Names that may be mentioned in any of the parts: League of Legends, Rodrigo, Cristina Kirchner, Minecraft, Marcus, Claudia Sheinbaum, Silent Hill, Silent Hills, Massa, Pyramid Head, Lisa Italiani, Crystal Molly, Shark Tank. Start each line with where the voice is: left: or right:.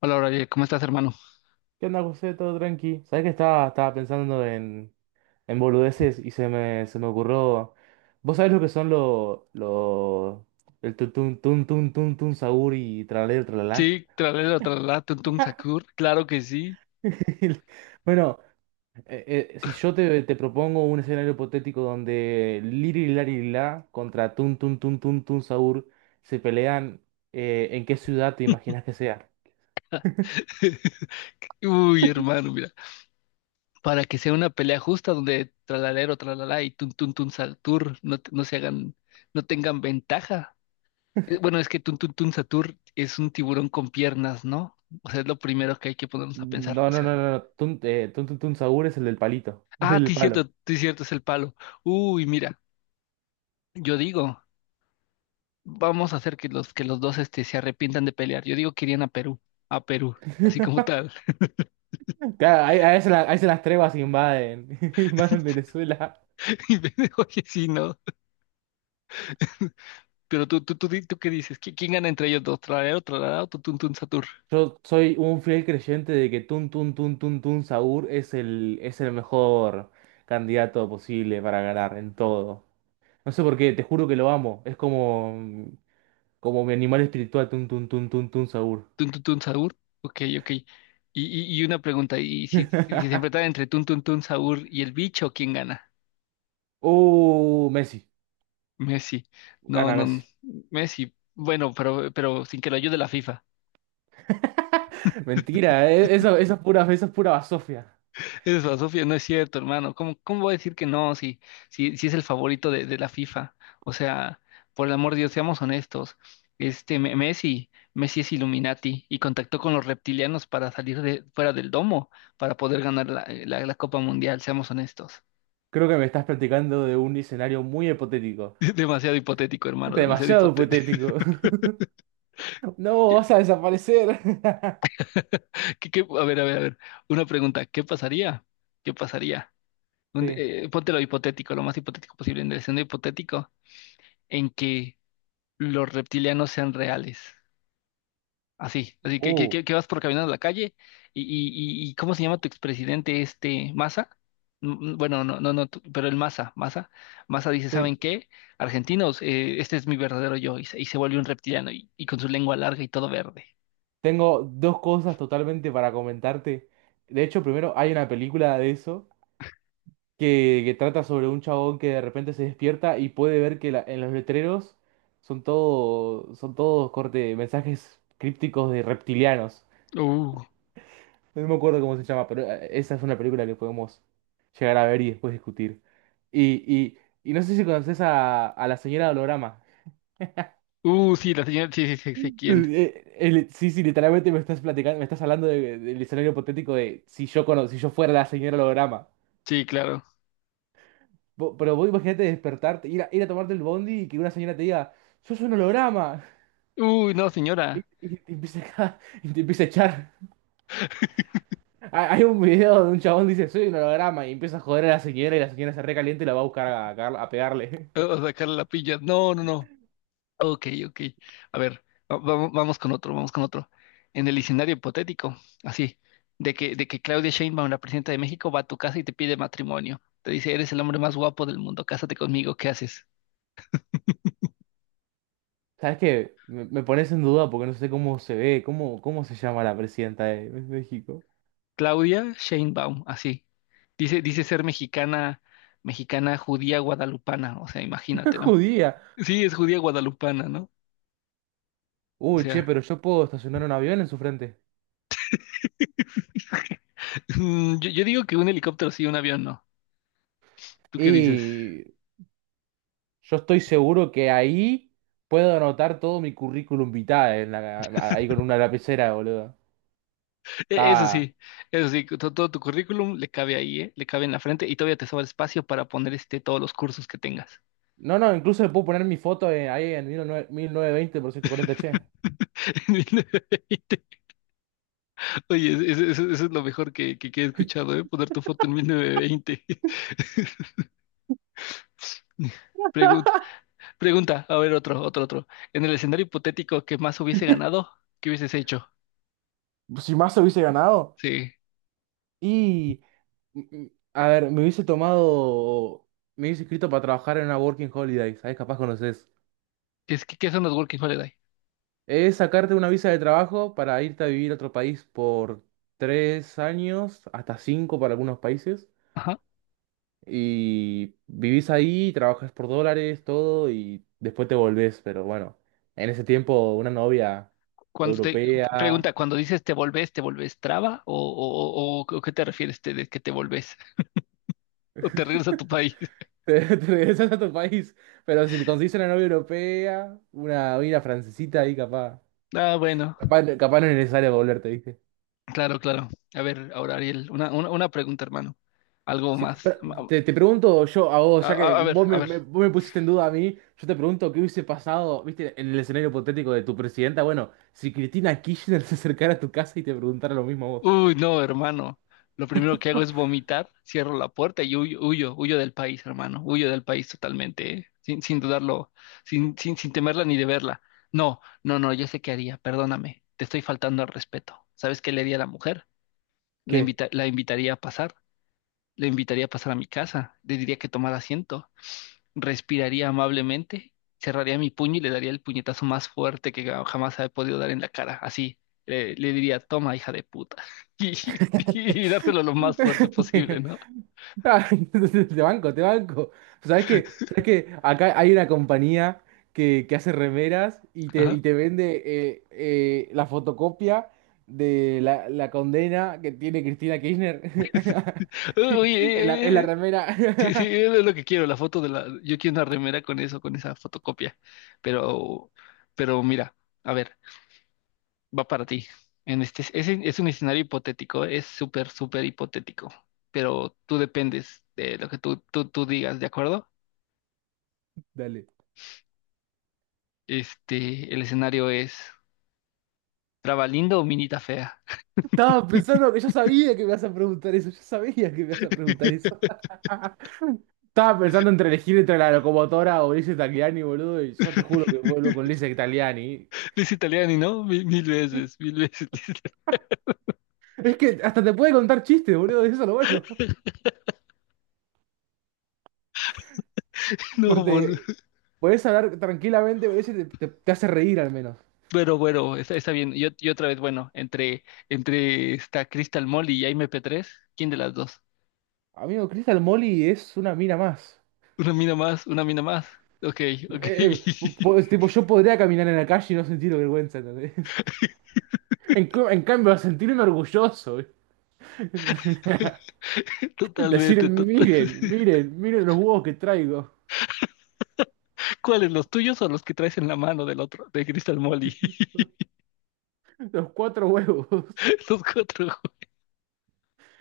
left: Hola, Brian, ¿cómo estás, hermano?
right: ¿Qué onda, José? Todo tranqui. ¿Sabés que estaba pensando en boludeces y se me ocurrió? ¿Vos sabés lo que son el tun tun tun tun tun tun saur y tralalero y
left: Sí,
right: tralalá?
left: tralala, tralala, tuntum sakur, claro que sí.
right: Bueno, si yo te propongo un escenario hipotético donde Liri Lari La contra Tun Tun Tun Tun Tun Saur se pelean, ¿en qué ciudad te imaginas que sea?
left: Uy, hermano, mira, para que sea una pelea justa donde tralalero, tralala y tuntum tun satur no se hagan, no tengan ventaja. Bueno, es que tuntum tun satur es un tiburón con piernas, ¿no? O sea, es lo primero que hay que ponernos a pensar,
right: No,
left: o
right: no, no,
left: sea.
right: no, no, Tun Tun Tun Saur es el del palito, es
left: Ah,
right: el del palo.
left: sí, cierto, es el palo. Uy, mira, yo digo, vamos a hacer que los dos este, se arrepientan de pelear. Yo digo que irían a Perú, así como tal.
right: Claro, ahí se las trevas invaden, invaden Venezuela.
left: Oye, sí, ¿no? Pero ¿tú qué dices? ¿Quién gana entre ellos dos? ¿Tralalero, tralalero, tutun, tun, satur?
right: Yo soy un fiel creyente de que Tun Tun Tun Tun Tun Saur es el mejor candidato posible para ganar en todo. No sé por qué, te juro que lo amo. Es como, como mi animal espiritual, Tun Tun Tun Tun Tun Saur.
left: ¿Tun, tun, tun, saur? Ok, ok. Y una pregunta, ¿y si, si se enfrentan entre tun, tun, tun, saur y el bicho, quién gana?
right: Messi,
left: Messi. No,
right: gana
left: no,
right: Messi.
left: Messi. Bueno, pero sin que lo ayude la FIFA.
right: Mentira, eso es pura basofia.
left: Eso, Sofía, no es cierto, hermano. ¿Cómo, cómo voy a decir que no si, si, si es el favorito de la FIFA? O sea, por el amor de Dios, seamos honestos. Messi, Messi es Illuminati y contactó con los reptilianos para salir de, fuera del domo, para poder ganar la Copa Mundial, seamos honestos.
right: Creo que me estás platicando de un escenario muy hipotético.
left: Demasiado hipotético, hermano, demasiado
right: Demasiado
left: hipotético.
right: hipotético. No, vas a desaparecer.
left: A ver, a ver, a ver. Una pregunta, ¿qué pasaría? ¿Qué pasaría?
right: Sí.
left: Ponte lo hipotético, lo más hipotético posible, en el escenario hipotético, en que los reptilianos sean reales. Así, así
right: Uh,
left: que vas por caminando a la calle y ¿cómo se llama tu expresidente este Massa? Bueno, no, no, no, tú, pero el Massa, Massa, Massa dice,
right: sí.
left: ¿saben qué? Argentinos, este es mi verdadero yo y se vuelve un reptiliano y con su lengua larga y todo verde.
right: Tengo dos cosas totalmente para comentarte. De hecho, primero hay una película de eso que trata sobre un chabón que de repente se despierta y puede ver que la- en los letreros son todos corte, mensajes crípticos de reptilianos.
left: Uh,
right: No me acuerdo cómo se llama, pero esa es una película que podemos llegar a ver y después discutir. Y, y, y no sé si conoces a la señora Holograma.
left: sí, la señora, sí, sí, sí, sí, ¿quién?
right: Sí, sí, literalmente me estás platicando, me estás hablando del escenario hipotético de si yo cono- si yo fuera la señora holograma.
left: Sí, claro.
right: Pero vos imagínate despertarte, ir a, ir a tomarte el bondi y que una señora te diga, sos un holograma.
left: Uy, no,
right: Y,
left: señora,
right: y te empieza a, y te empieza a echar. Hay un video de un chabón dice, soy un holograma, y empieza a joder a la señora y la señora se recalienta y la va a buscar a pegarle.
left: o sacarle la pilla. No, no, no. Ok, ok. A ver, vamos con otro, vamos con otro. En el escenario hipotético, así, de que Claudia Sheinbaum, la presidenta de México, va a tu casa y te pide matrimonio. Te dice, eres el hombre más guapo del mundo, cásate conmigo, ¿qué haces?
right: ¿Sabes qué? Me pones en duda porque no sé cómo se ve, cómo se llama la presidenta de México.
left: Claudia Sheinbaum, así. Dice, dice ser mexicana, mexicana judía guadalupana, o sea,
right: Es
left: imagínate, ¿no?
right: judía.
left: Sí, es judía guadalupana, ¿no? O
right: Uy, che,
left: sea,
right: pero yo puedo estacionar un avión en su frente.
left: yo, yo digo que un helicóptero sí, un avión no. ¿Tú qué dices?
right: Y yo estoy seguro que ahí puedo anotar todo mi currículum vitae ahí con una lapicera, boludo.
left: E- Eso
right: Estaba.
left: sí, eso sí, todo, tu currículum le cabe ahí, ¿eh? Le cabe en la frente y todavía te sobra espacio para poner este, todos los cursos que tengas.
right: No, no, incluso le puedo poner mi foto ahí en 1920 por 740, che.
left: Oye, eso, eso es lo mejor que he escuchado, ¿eh? Poner tu foto en 1920. Pregunta, pregunta, a ver, otro, otro, otro. En el escenario hipotético que más hubiese ganado, ¿qué hubieses hecho?
right: Si más hubiese ganado.
left: Sí.
right: Y. mm, mm, A ver, me hubiese tomado. Me hubiese inscrito para trabajar en una Working Holiday. ¿Sabes? Capaz conoces.
left: ¿Qué son los Working Holiday?
right: Es sacarte una visa de trabajo para irte a vivir a otro país por 3 años, hasta cinco para algunos países.
left: Ajá.
right: Y vivís ahí, trabajas por dólares, todo, y después te volvés. Pero bueno, en ese tiempo una novia
left: Cuando te,
right: europea,
left: pregunta, cuando dices ¿te volvés traba? ¿O qué te refieres de que te volvés? ¿O te regresas a tu país?
right: te regresas a tu país. Pero si te conseguís una novia europea, una francesita ahí capaz.
left: Ah, bueno.
right: Capaz, capaz no es necesario volverte.
left: Claro, claro. A ver, ahora Ariel, una pregunta, hermano. Algo
right: Sí,
left: más.
right: pero te pregunto yo a vos, ya que
left: A ver, a ver.
right: vos me pusiste en duda a mí, yo te pregunto qué hubiese pasado, viste, en el escenario hipotético de tu presidenta, bueno, si Cristina Kirchner se acercara a tu casa y te preguntara lo mismo a vos.
left: Uy, no, hermano. Lo primero que hago es vomitar, cierro la puerta y huyo, huyo, huyo del país, hermano. Huyo del país totalmente, ¿eh? Sin, sin dudarlo, sin, sin, sin temerla ni de verla. No, no, no, yo sé qué haría, perdóname. Te estoy faltando al respeto. ¿Sabes qué le haría a la mujer?
right: ¿Qué?
left: La invitaría a pasar, le invitaría a pasar a mi casa, le diría que tomara asiento respiraría amablemente, cerraría mi puño y le daría el puñetazo más fuerte que jamás he podido dar en la cara. Así, le diría, toma, hija de puta. Y, y dártelo lo más fuerte posible, ¿no?
right: Ah, te banco, te banco. ¿Sabes qué? Acá hay una compañía que hace remeras y te,
left: Ajá.
right: y te vende la fotocopia de la condena que tiene Cristina Kirchner en la, en
left: Oye,
right: la
left: sí, sí,
right: remera.
left: es lo que quiero, la foto de la... Yo quiero una remera con eso, con esa fotocopia. Pero, pero mira, a ver, va para ti. Es un escenario hipotético, es súper, súper hipotético. Pero tú dependes de lo que tú digas, ¿de acuerdo?
right: Dale.
left: Este, el escenario es Trabalindo o Minita Fea.
right: Estaba pensando que yo sabía que me ibas a preguntar eso. Yo sabía que me ibas a preguntar eso. Estaba pensando entre elegir entre la locomotora o Lisa Italiani, boludo, y yo te juro que vuelvo con Lisa Italiani.
left: Liz Italiani, ¿no? Mil, veces, mil veces. Liz Italiani.
right: Es que hasta te puede contar chistes, boludo, eso es lo bueno.
left: No,
right: Corte,
left: boludo.
right: podés hablar tranquilamente, ese te hace reír al menos.
left: Pero bueno, está, está bien. Yo, y otra vez, bueno, entre esta Crystal Mall y Jaime P3, ¿quién de las dos?
right: Amigo, Crystal Molly es una mina más.
left: Una mina más, una mina más. Ok, ok.
right: Eh, eh, tipo, yo podría caminar en la calle y no sentir vergüenza, ¿entendés? En cambio, a sentirme orgulloso, ¿eh? Decir,
left: Totalmente, total.
right: miren, miren, miren los huevos que traigo.
left: ¿Cuáles, los tuyos o los que traes en la mano del otro, de Crystal Molly?
right: Los cuatro huevos.
left: Los cuatro.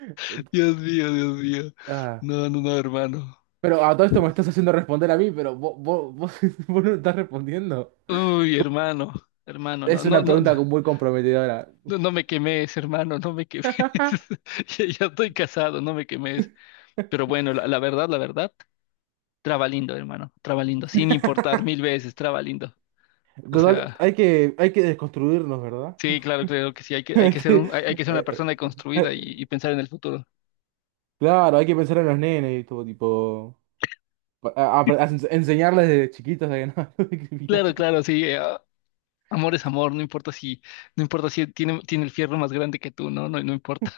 right: Eh,
left: Dios mío, Dios mío.
right: ah,
left: No, no, no, hermano.
right: pero a todo esto me estás haciendo responder a mí, pero vos, vos no estás respondiendo.
left: Uy, hermano, hermano, no,
right: Es
left: no,
right: una
left: no,
right: pregunta muy comprometedora.
left: no, no me quemes, hermano, no me quemes. Ya, ya estoy casado, no me quemes. Pero bueno, la, la verdad, trabalindo, hermano, trabalindo, sin importar mil veces, trabalindo. O
right: Total,
left: sea,
right: hay que desconstruirnos, ¿verdad?
left: sí, claro, claro que sí, hay
right: Hay
left: que ser
right: que-
left: un, hay que ser una
right: eh,
left: persona
right: eh,
left: construida
right: eh,
left: y pensar en el futuro.
right: claro, hay que pensar en los nenes y todo tipo. Enseñarles desde chiquitos a que no hay que discriminar.
left: Claro, claro, sí, amor es amor, no importa si, no importa si tiene, tiene el fierro más grande que tú, no, no, no importa.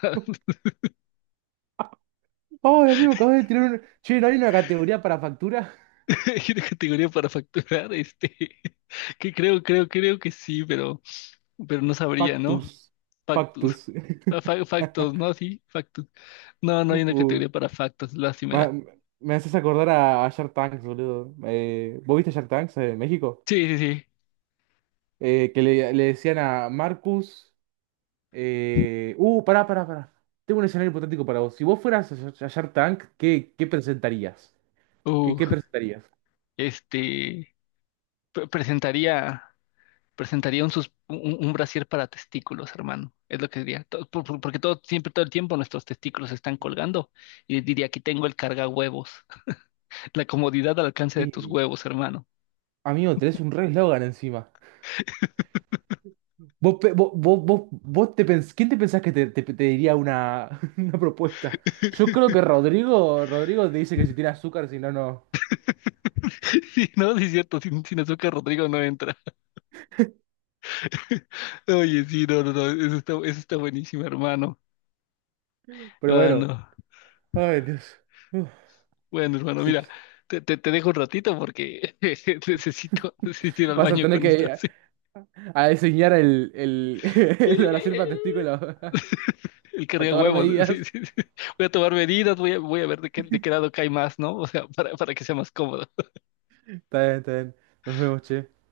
right: Oh, amigo, acabo de tirar un. Che, ¿no hay una categoría para factura?
left: Hay una categoría para facturar, este, que creo que sí, pero. Pero no sabría, ¿no?
right: Factus.
left: Factus.
right: Factus.
left: Ah, Factos, ¿no? Sí, factus. No, no hay una
right: Uh,
left: categoría para factos,
right: ma-
left: lástima.
right: me haces acordar a Shark Tanks, boludo. ¿Vos viste Shark Tanks en México?
left: Sí, sí, sí.
right: Que le decían a Marcus. Pará, pará, pará. Tengo un escenario hipotético para vos. Si vos fueras a Shark Tank, ¿qué presentarías? ¿Qué,
left: Uh,
right: qué presentarías?
left: este, presentaría, presentaría un brasier para testículos, hermano. Es lo que diría. To- por- Porque todo, siempre, todo el tiempo nuestros testículos están colgando. Y diría, aquí tengo el carga huevos. La comodidad al alcance de tus
right: Y,
left: huevos, hermano.
right: amigo, tenés un re eslogan encima. ¿Vos, pe- vos, vos, vos, vos te pens- ¿quién te pensás que te diría una, una propuesta? Yo creo que Rodrigo te dice que si tiene azúcar, si no, no.
left: Sí, no, sí es cierto, sin, sin azúcar Rodrigo no entra. Oye, sí, no, no, no, eso está buenísimo, hermano.
right: Pero
left: Ah,
right: bueno.
left: no.
right: Ay, Dios. Uf.
left: Bueno, hermano,
right: Así que
left: mira, te dejo un ratito porque necesito, necesito ir al
right: vas a
left: baño
right: tener
left: con esto.
right: que a,
left: sí.
right: a diseñar el, el oración para testículo,
left: El
right: a
left: carga
right: tomar
left: huevos. Sí,
right: medidas.
left: sí, sí. Voy a tomar medidas, voy a, voy a ver de qué lado cae más, ¿no? O sea, para que sea más cómodo.
right: Está bien, está bien. Nos vemos, che.